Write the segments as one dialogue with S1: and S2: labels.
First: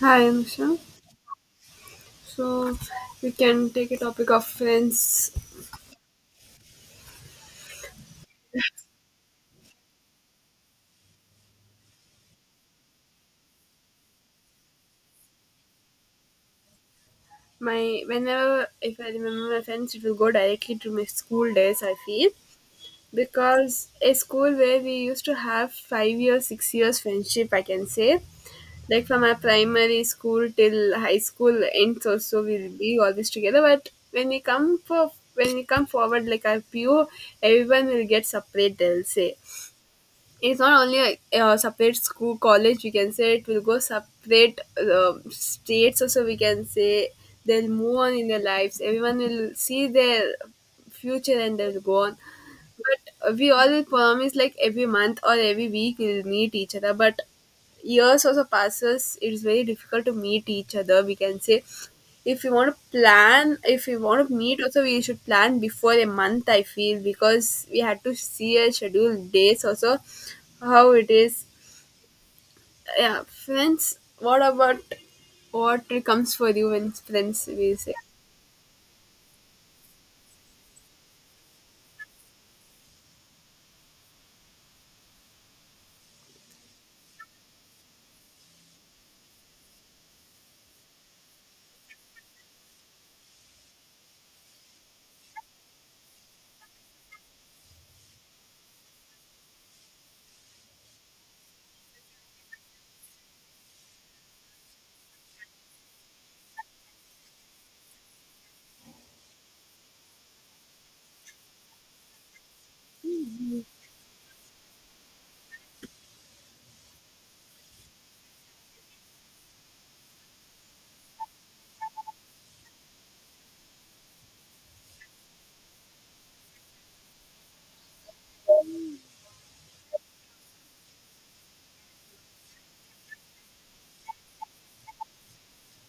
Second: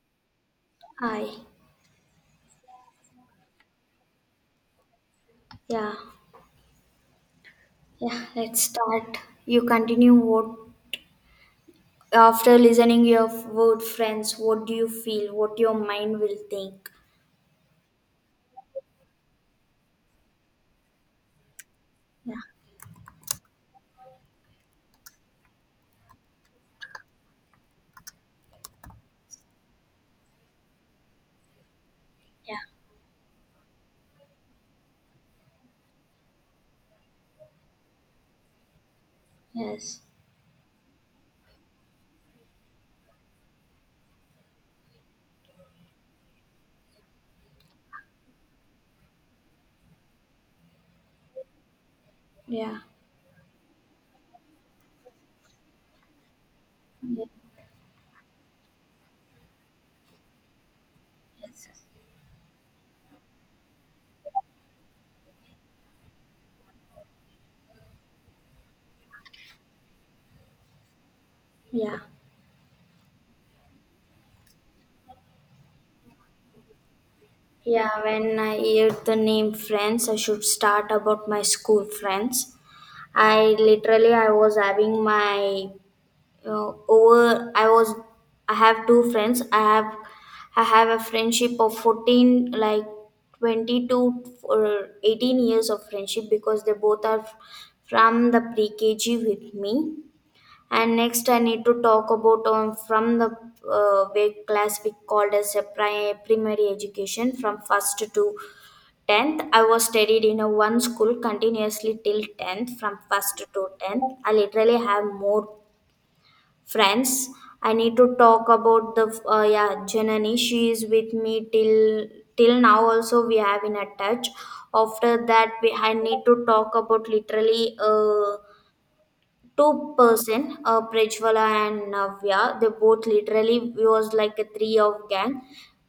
S1: Hi, Anusha.
S2: Hi.
S1: So we can take a topic of friends.
S2: Yeah. Yeah, let's start. You continue. What after listening your word friends, what do you feel? What your mind will think?
S1: My Whenever if I remember my friends, it will go directly to my school days. I feel
S2: Yeah.
S1: because a school where we used to have 5 years, 6 years friendship. I can say like from our primary school till high school ends. Also,
S2: Yeah.
S1: we'll be always together. But when we come forward, like our PO, everyone will get separate. They'll say
S2: Yes.
S1: it's not only a separate school college, we can say it will go separate, states also, we can say they'll move on in their lives. Everyone will see their future and they'll go on,
S2: Yeah.
S1: but we all promise like every month or every week we'll meet each other. But
S2: Yeah.
S1: years also passes, it's very difficult to meet each other, we can say.
S2: Yes.
S1: If you want to plan, if you want to meet also, we should plan before a month, I feel, because we had to see a scheduled dates also, how it is.
S2: Yeah.
S1: Yeah, friends. What about, what comes for you when friends we say?
S2: Yeah, when I hear the name friends, I should start about my school friends. I literally I was having my over I was i have two friends i have I have a friendship of 14, like 20 to or 18 years of friendship, because they both are from the pre-kg with me. And next I need to talk about on from the weight class, we called as a primary education. From first to 10th I was studied in a one school continuously till 10th. From first to 10th I literally have more friends. I need to talk about the yeah, Janani. She is with me till till now. Also, we have in a touch. After that, we I need to talk about literally. Two person, Prejwala and Navya, they both literally was like a three of gang.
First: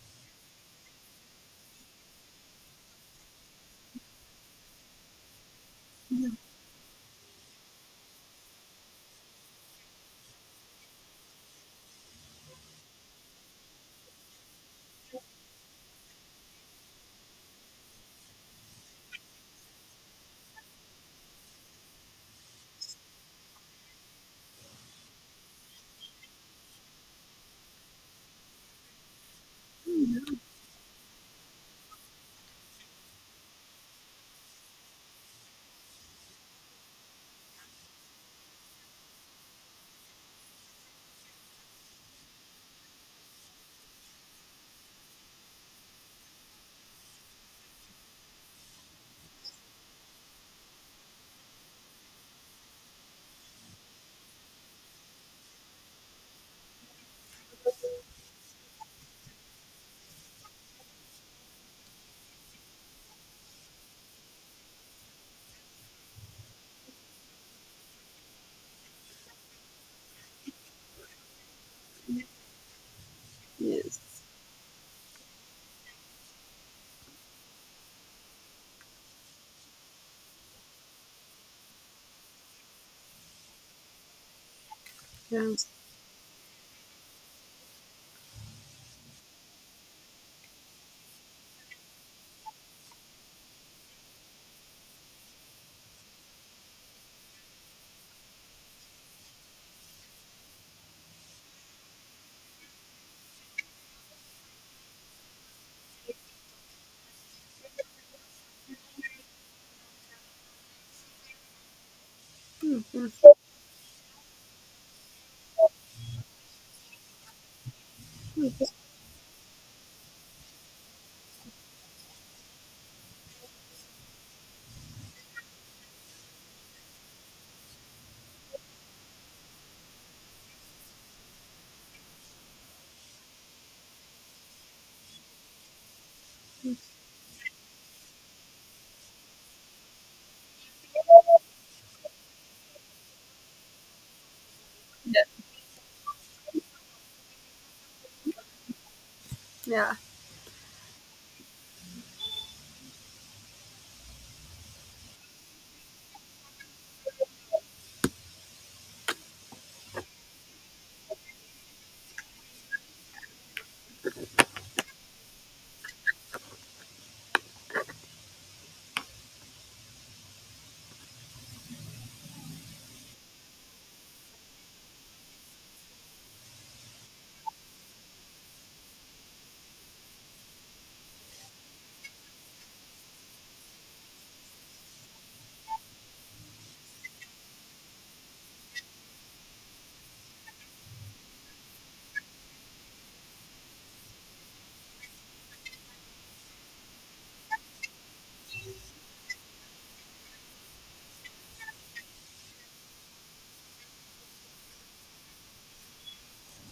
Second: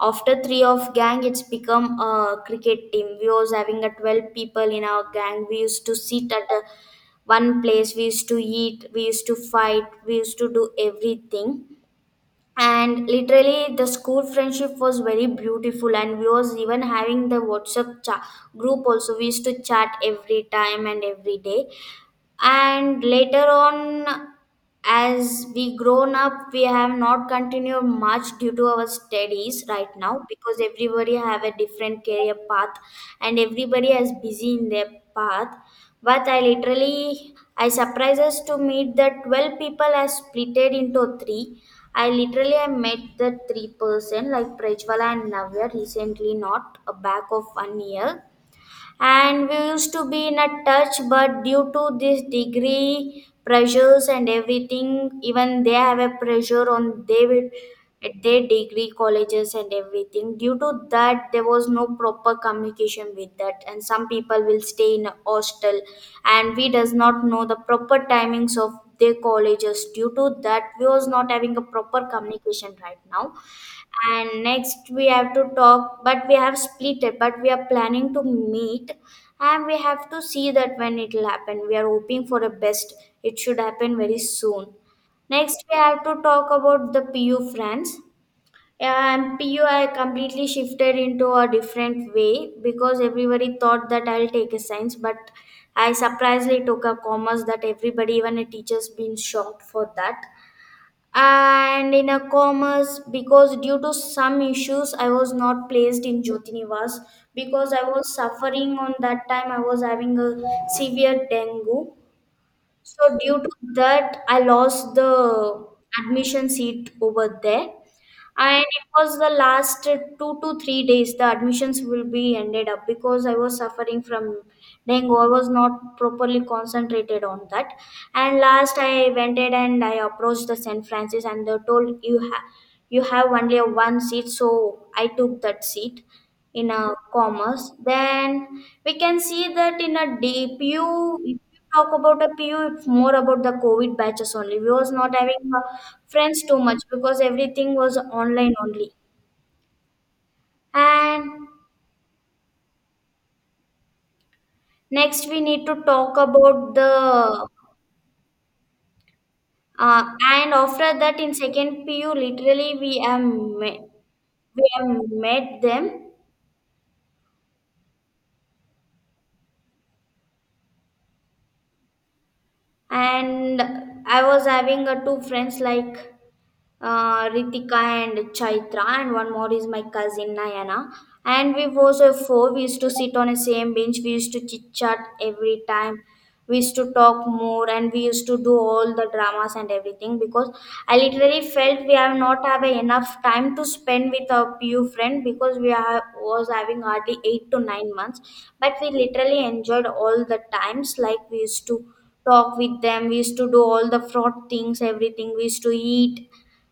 S2: After three of gang, it's become a cricket team. We was having a 12 people in our gang. We used to sit at a one place. We used to eat. We used to fight. We used to do everything. And literally, the school friendship was very beautiful. And we was even having the WhatsApp group also. We used to chat every time and every day, and later on, as we grown up, we have not continued much due to our studies right now, because everybody have a different career path and everybody is busy in their path. But I literally I surprises to meet that 12 people are splitted into three. I literally i met the three-person like Prajwala and Navya recently, not a back of one year. And we used to be in a touch, but due to this degree pressures and everything, even they have a pressure on. They will at their degree colleges and everything. Due to that, there was no proper communication with that, and some people will stay in a hostel, and we does not know the proper timings of their colleges. Due to that, we was not having a proper communication right now.
S1: Yes.
S2: And next we have to talk, but we have split it, but we are planning to meet, and we have to see that when it will happen. We are hoping for the best. It should happen very soon.
S1: Yeah.
S2: Next we have to talk about the PU friends. And PU I completely shifted into a different way, because everybody thought that I'll take a science, but I surprisingly took a commerce. That everybody, even a teacher's been shocked for that. And in a commerce, because due to some issues, I was not placed in Jyotinivas, because I was suffering on that time. I was having a severe dengue.
S1: Hmm, hmm.
S2: So due to that, I lost the admission seat over there. And it was the last two to three days the admissions will be ended up, because I was suffering from dengue. I was not properly concentrated on that. And last I went in and I approached the St. Francis, and they told you have only one seat, so I took that seat in a commerce. Then we can see that in a dpu, if you talk about a PU, it's more about the covid batches only. We was not
S1: Yeah.
S2: having friends too much, because everything was online only.
S1: Yeah.
S2: And next we need to talk about the uh, and after that in second PU literally we have met them. And I was having two friends like Ritika and Chaitra, and one more is my cousin Nayana. And we was a four. We used to sit on the same bench. We used to chit chat every time. We used to talk more, and we used to do all the dramas and everything, because I literally felt we have not have enough time to spend with our few friend, because we are was having hardly 8 to 9 months, but we literally enjoyed all the times. Like we used to talk with them, we used to do all the fraud things, everything, we used to eat,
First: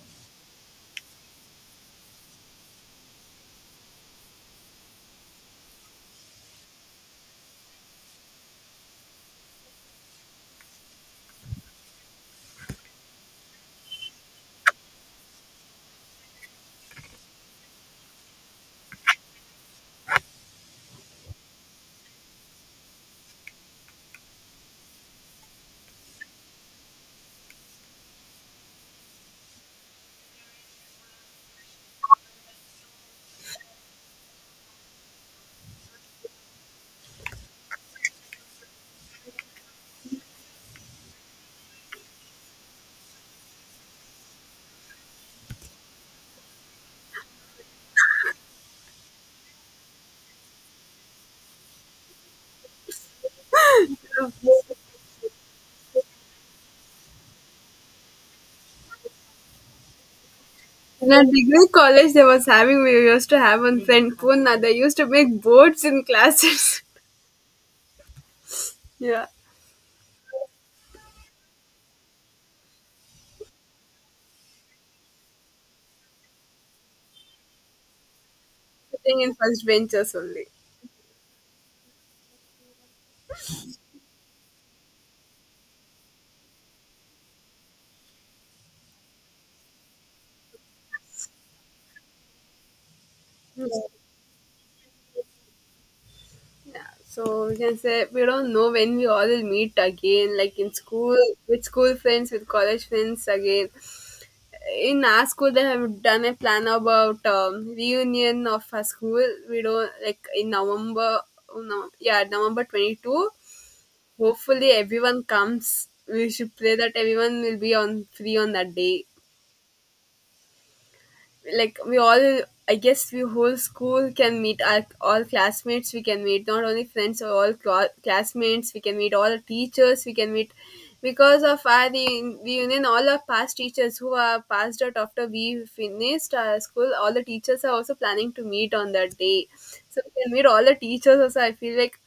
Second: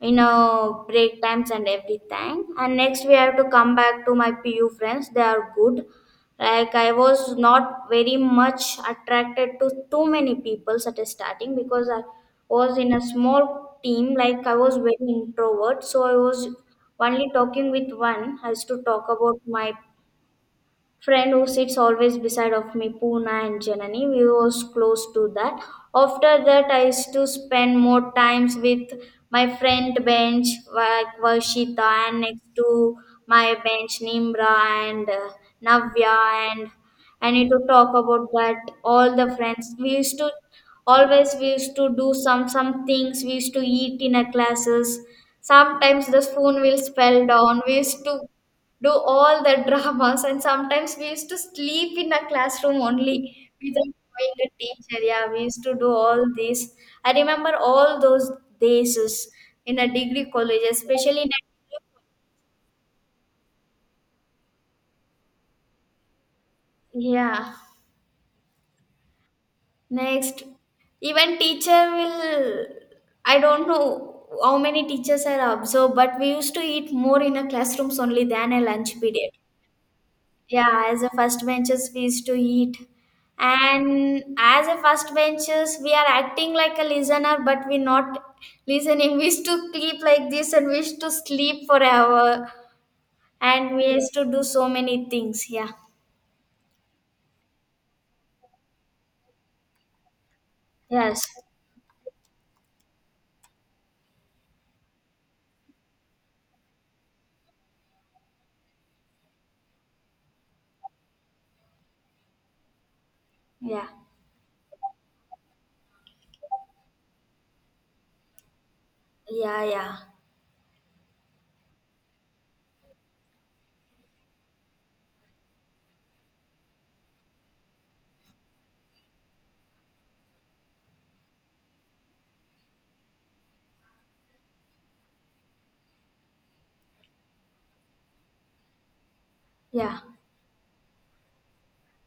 S2: you know, break times and everything. And next we have to come back to my PU friends. They are good. Like I was not very much attracted to too many people at the starting, because I was in a small team. Like I was very introvert, so I was only talking with one. As to talk about my friend who sits always beside of me, Puna and Janani, we was close to that. After that, I used to spend more times with my friend bench, like Varshita, and next to my bench Nimra, and Navya. And I need to talk about that all the friends, we used to always, we used to do some things. We used to eat in our classes. Sometimes the spoon will spell down, we used to do all the dramas. And sometimes we used to sleep in a classroom only without knowing the teacher. Yeah, we used to do all this. I remember all those days is in a degree college,
S1: In a
S2: especially in a
S1: degree college, they was having, we used to have one friend Poona. They used to make boards in classes.
S2: yeah
S1: Yeah.
S2: next even teacher will. I don't know how many teachers are observed, but we used to eat more in a classrooms only than a lunch
S1: Sitting
S2: period.
S1: in first benches only.
S2: Yeah, as a first benchers, we used to eat. And as a first benchers, we are acting like a listener, but we're not listening. We used to sleep like this, and we used to sleep forever.
S1: Yeah.
S2: And we used to do so many things. Yeah.
S1: Yeah, so we can say we don't know when we all will meet again, like in school
S2: Yes.
S1: with school friends, with college friends again. In our school, they have done a plan about reunion of our school. We don't, like in November, no, yeah, November 22.
S2: Yeah.
S1: Hopefully everyone comes. We should pray that everyone will be on free on that day,
S2: Yeah. Yeah.
S1: like we all, I guess we whole school can meet our all classmates, we can meet not only friends or all classmates, we can meet all teachers, we can meet because of our the reunion. All our past teachers who are passed out after we finished our school, all the teachers are also planning to meet on that day,
S2: Yeah.
S1: so we can meet all the teachers also, I feel like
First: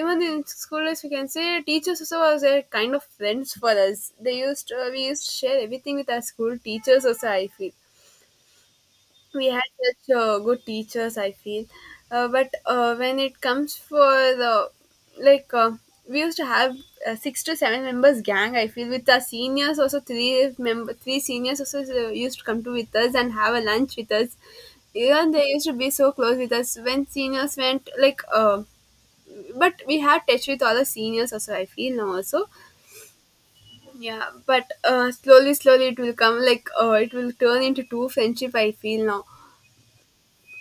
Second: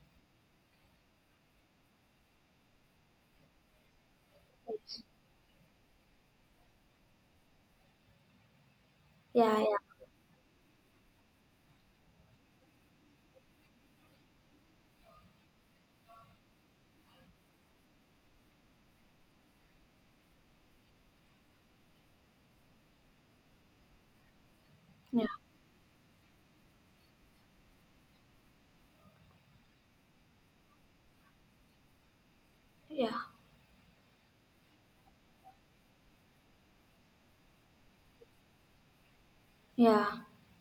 S1: even in school days we can say teachers also was a kind of friends for us. They used, we used to share everything with our school teachers also, I feel. We
S2: Yeah.
S1: had
S2: Yeah.
S1: such good teachers, I feel. But when it comes for the like, we used to have a 6 to 7 members gang, I feel. With our seniors also, three member, three seniors also used to come to with us and have a lunch with us.
S2: Yeah.
S1: Even they used to be so close with us when seniors went, like, but we had touch with all the seniors also, I feel, now also.
S2: Yeah.
S1: Yeah, but slowly slowly it will come, like, it will turn into two friendship, I feel now.
S2: Yeah.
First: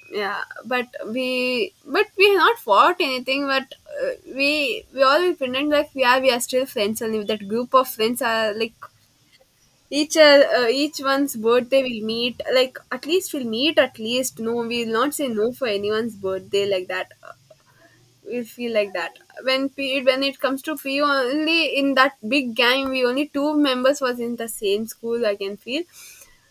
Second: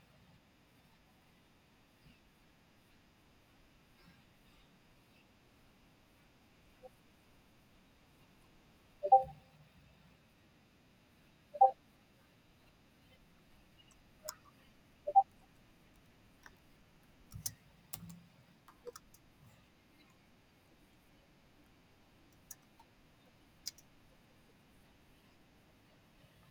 S1: Yeah, but we have not fought anything, but uh, we all pretend like we are still friends, and if that group of friends are like each, each one's birthday, we'll meet. Like at least we'll meet, at least no, we'll not say no for anyone's birthday, like that. We feel like that. When it comes to PU, only in that big gang we only two members was in the same school, I can feel.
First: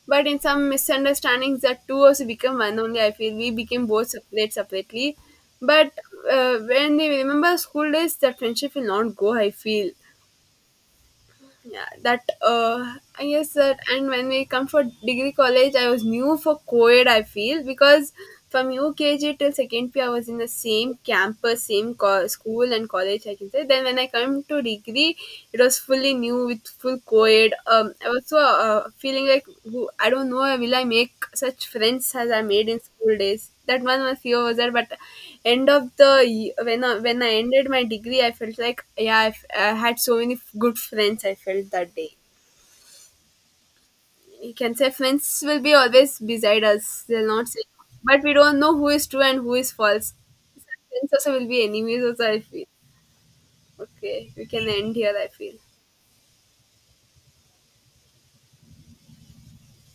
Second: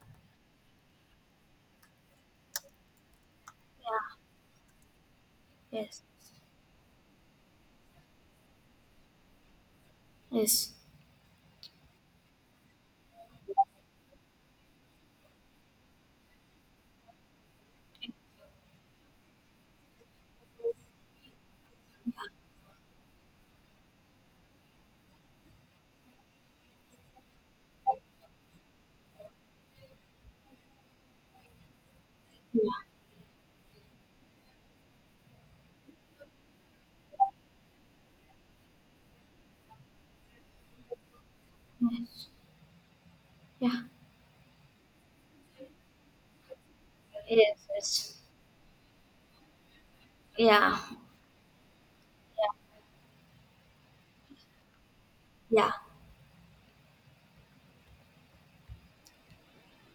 S1: But in some misunderstandings that two also become one only, I feel. We became both
S2: Yeah.
S1: separate separately. But
S2: Yes.
S1: when we remember school days, that friendship will not go, I feel.
S2: Yes.
S1: Yeah, that yes, sir. And when we come for degree college, I was new for co-ed, I feel, because from UKG till second p I was in the same campus, same school and college, I can say. Then when I come to degree, it was fully new with full co-ed. I was so, feeling like who, I don't know, will I make such friends as I made in school days. That one was, fear was there. But end of the y- when I ended my degree, I felt like, yeah, I had so many good friends, I felt that day.
S2: Yes. Yeah.
S1: You can say friends will be always beside us. They'll not
S2: Yes.
S1: say,
S2: Yes.
S1: but we don't know who is true and who is false.
S2: Yeah.
S1: Some friends also will be enemies also, I feel.
S2: Yeah.
S1: Okay, we can end here, I feel.
S2: Yeah.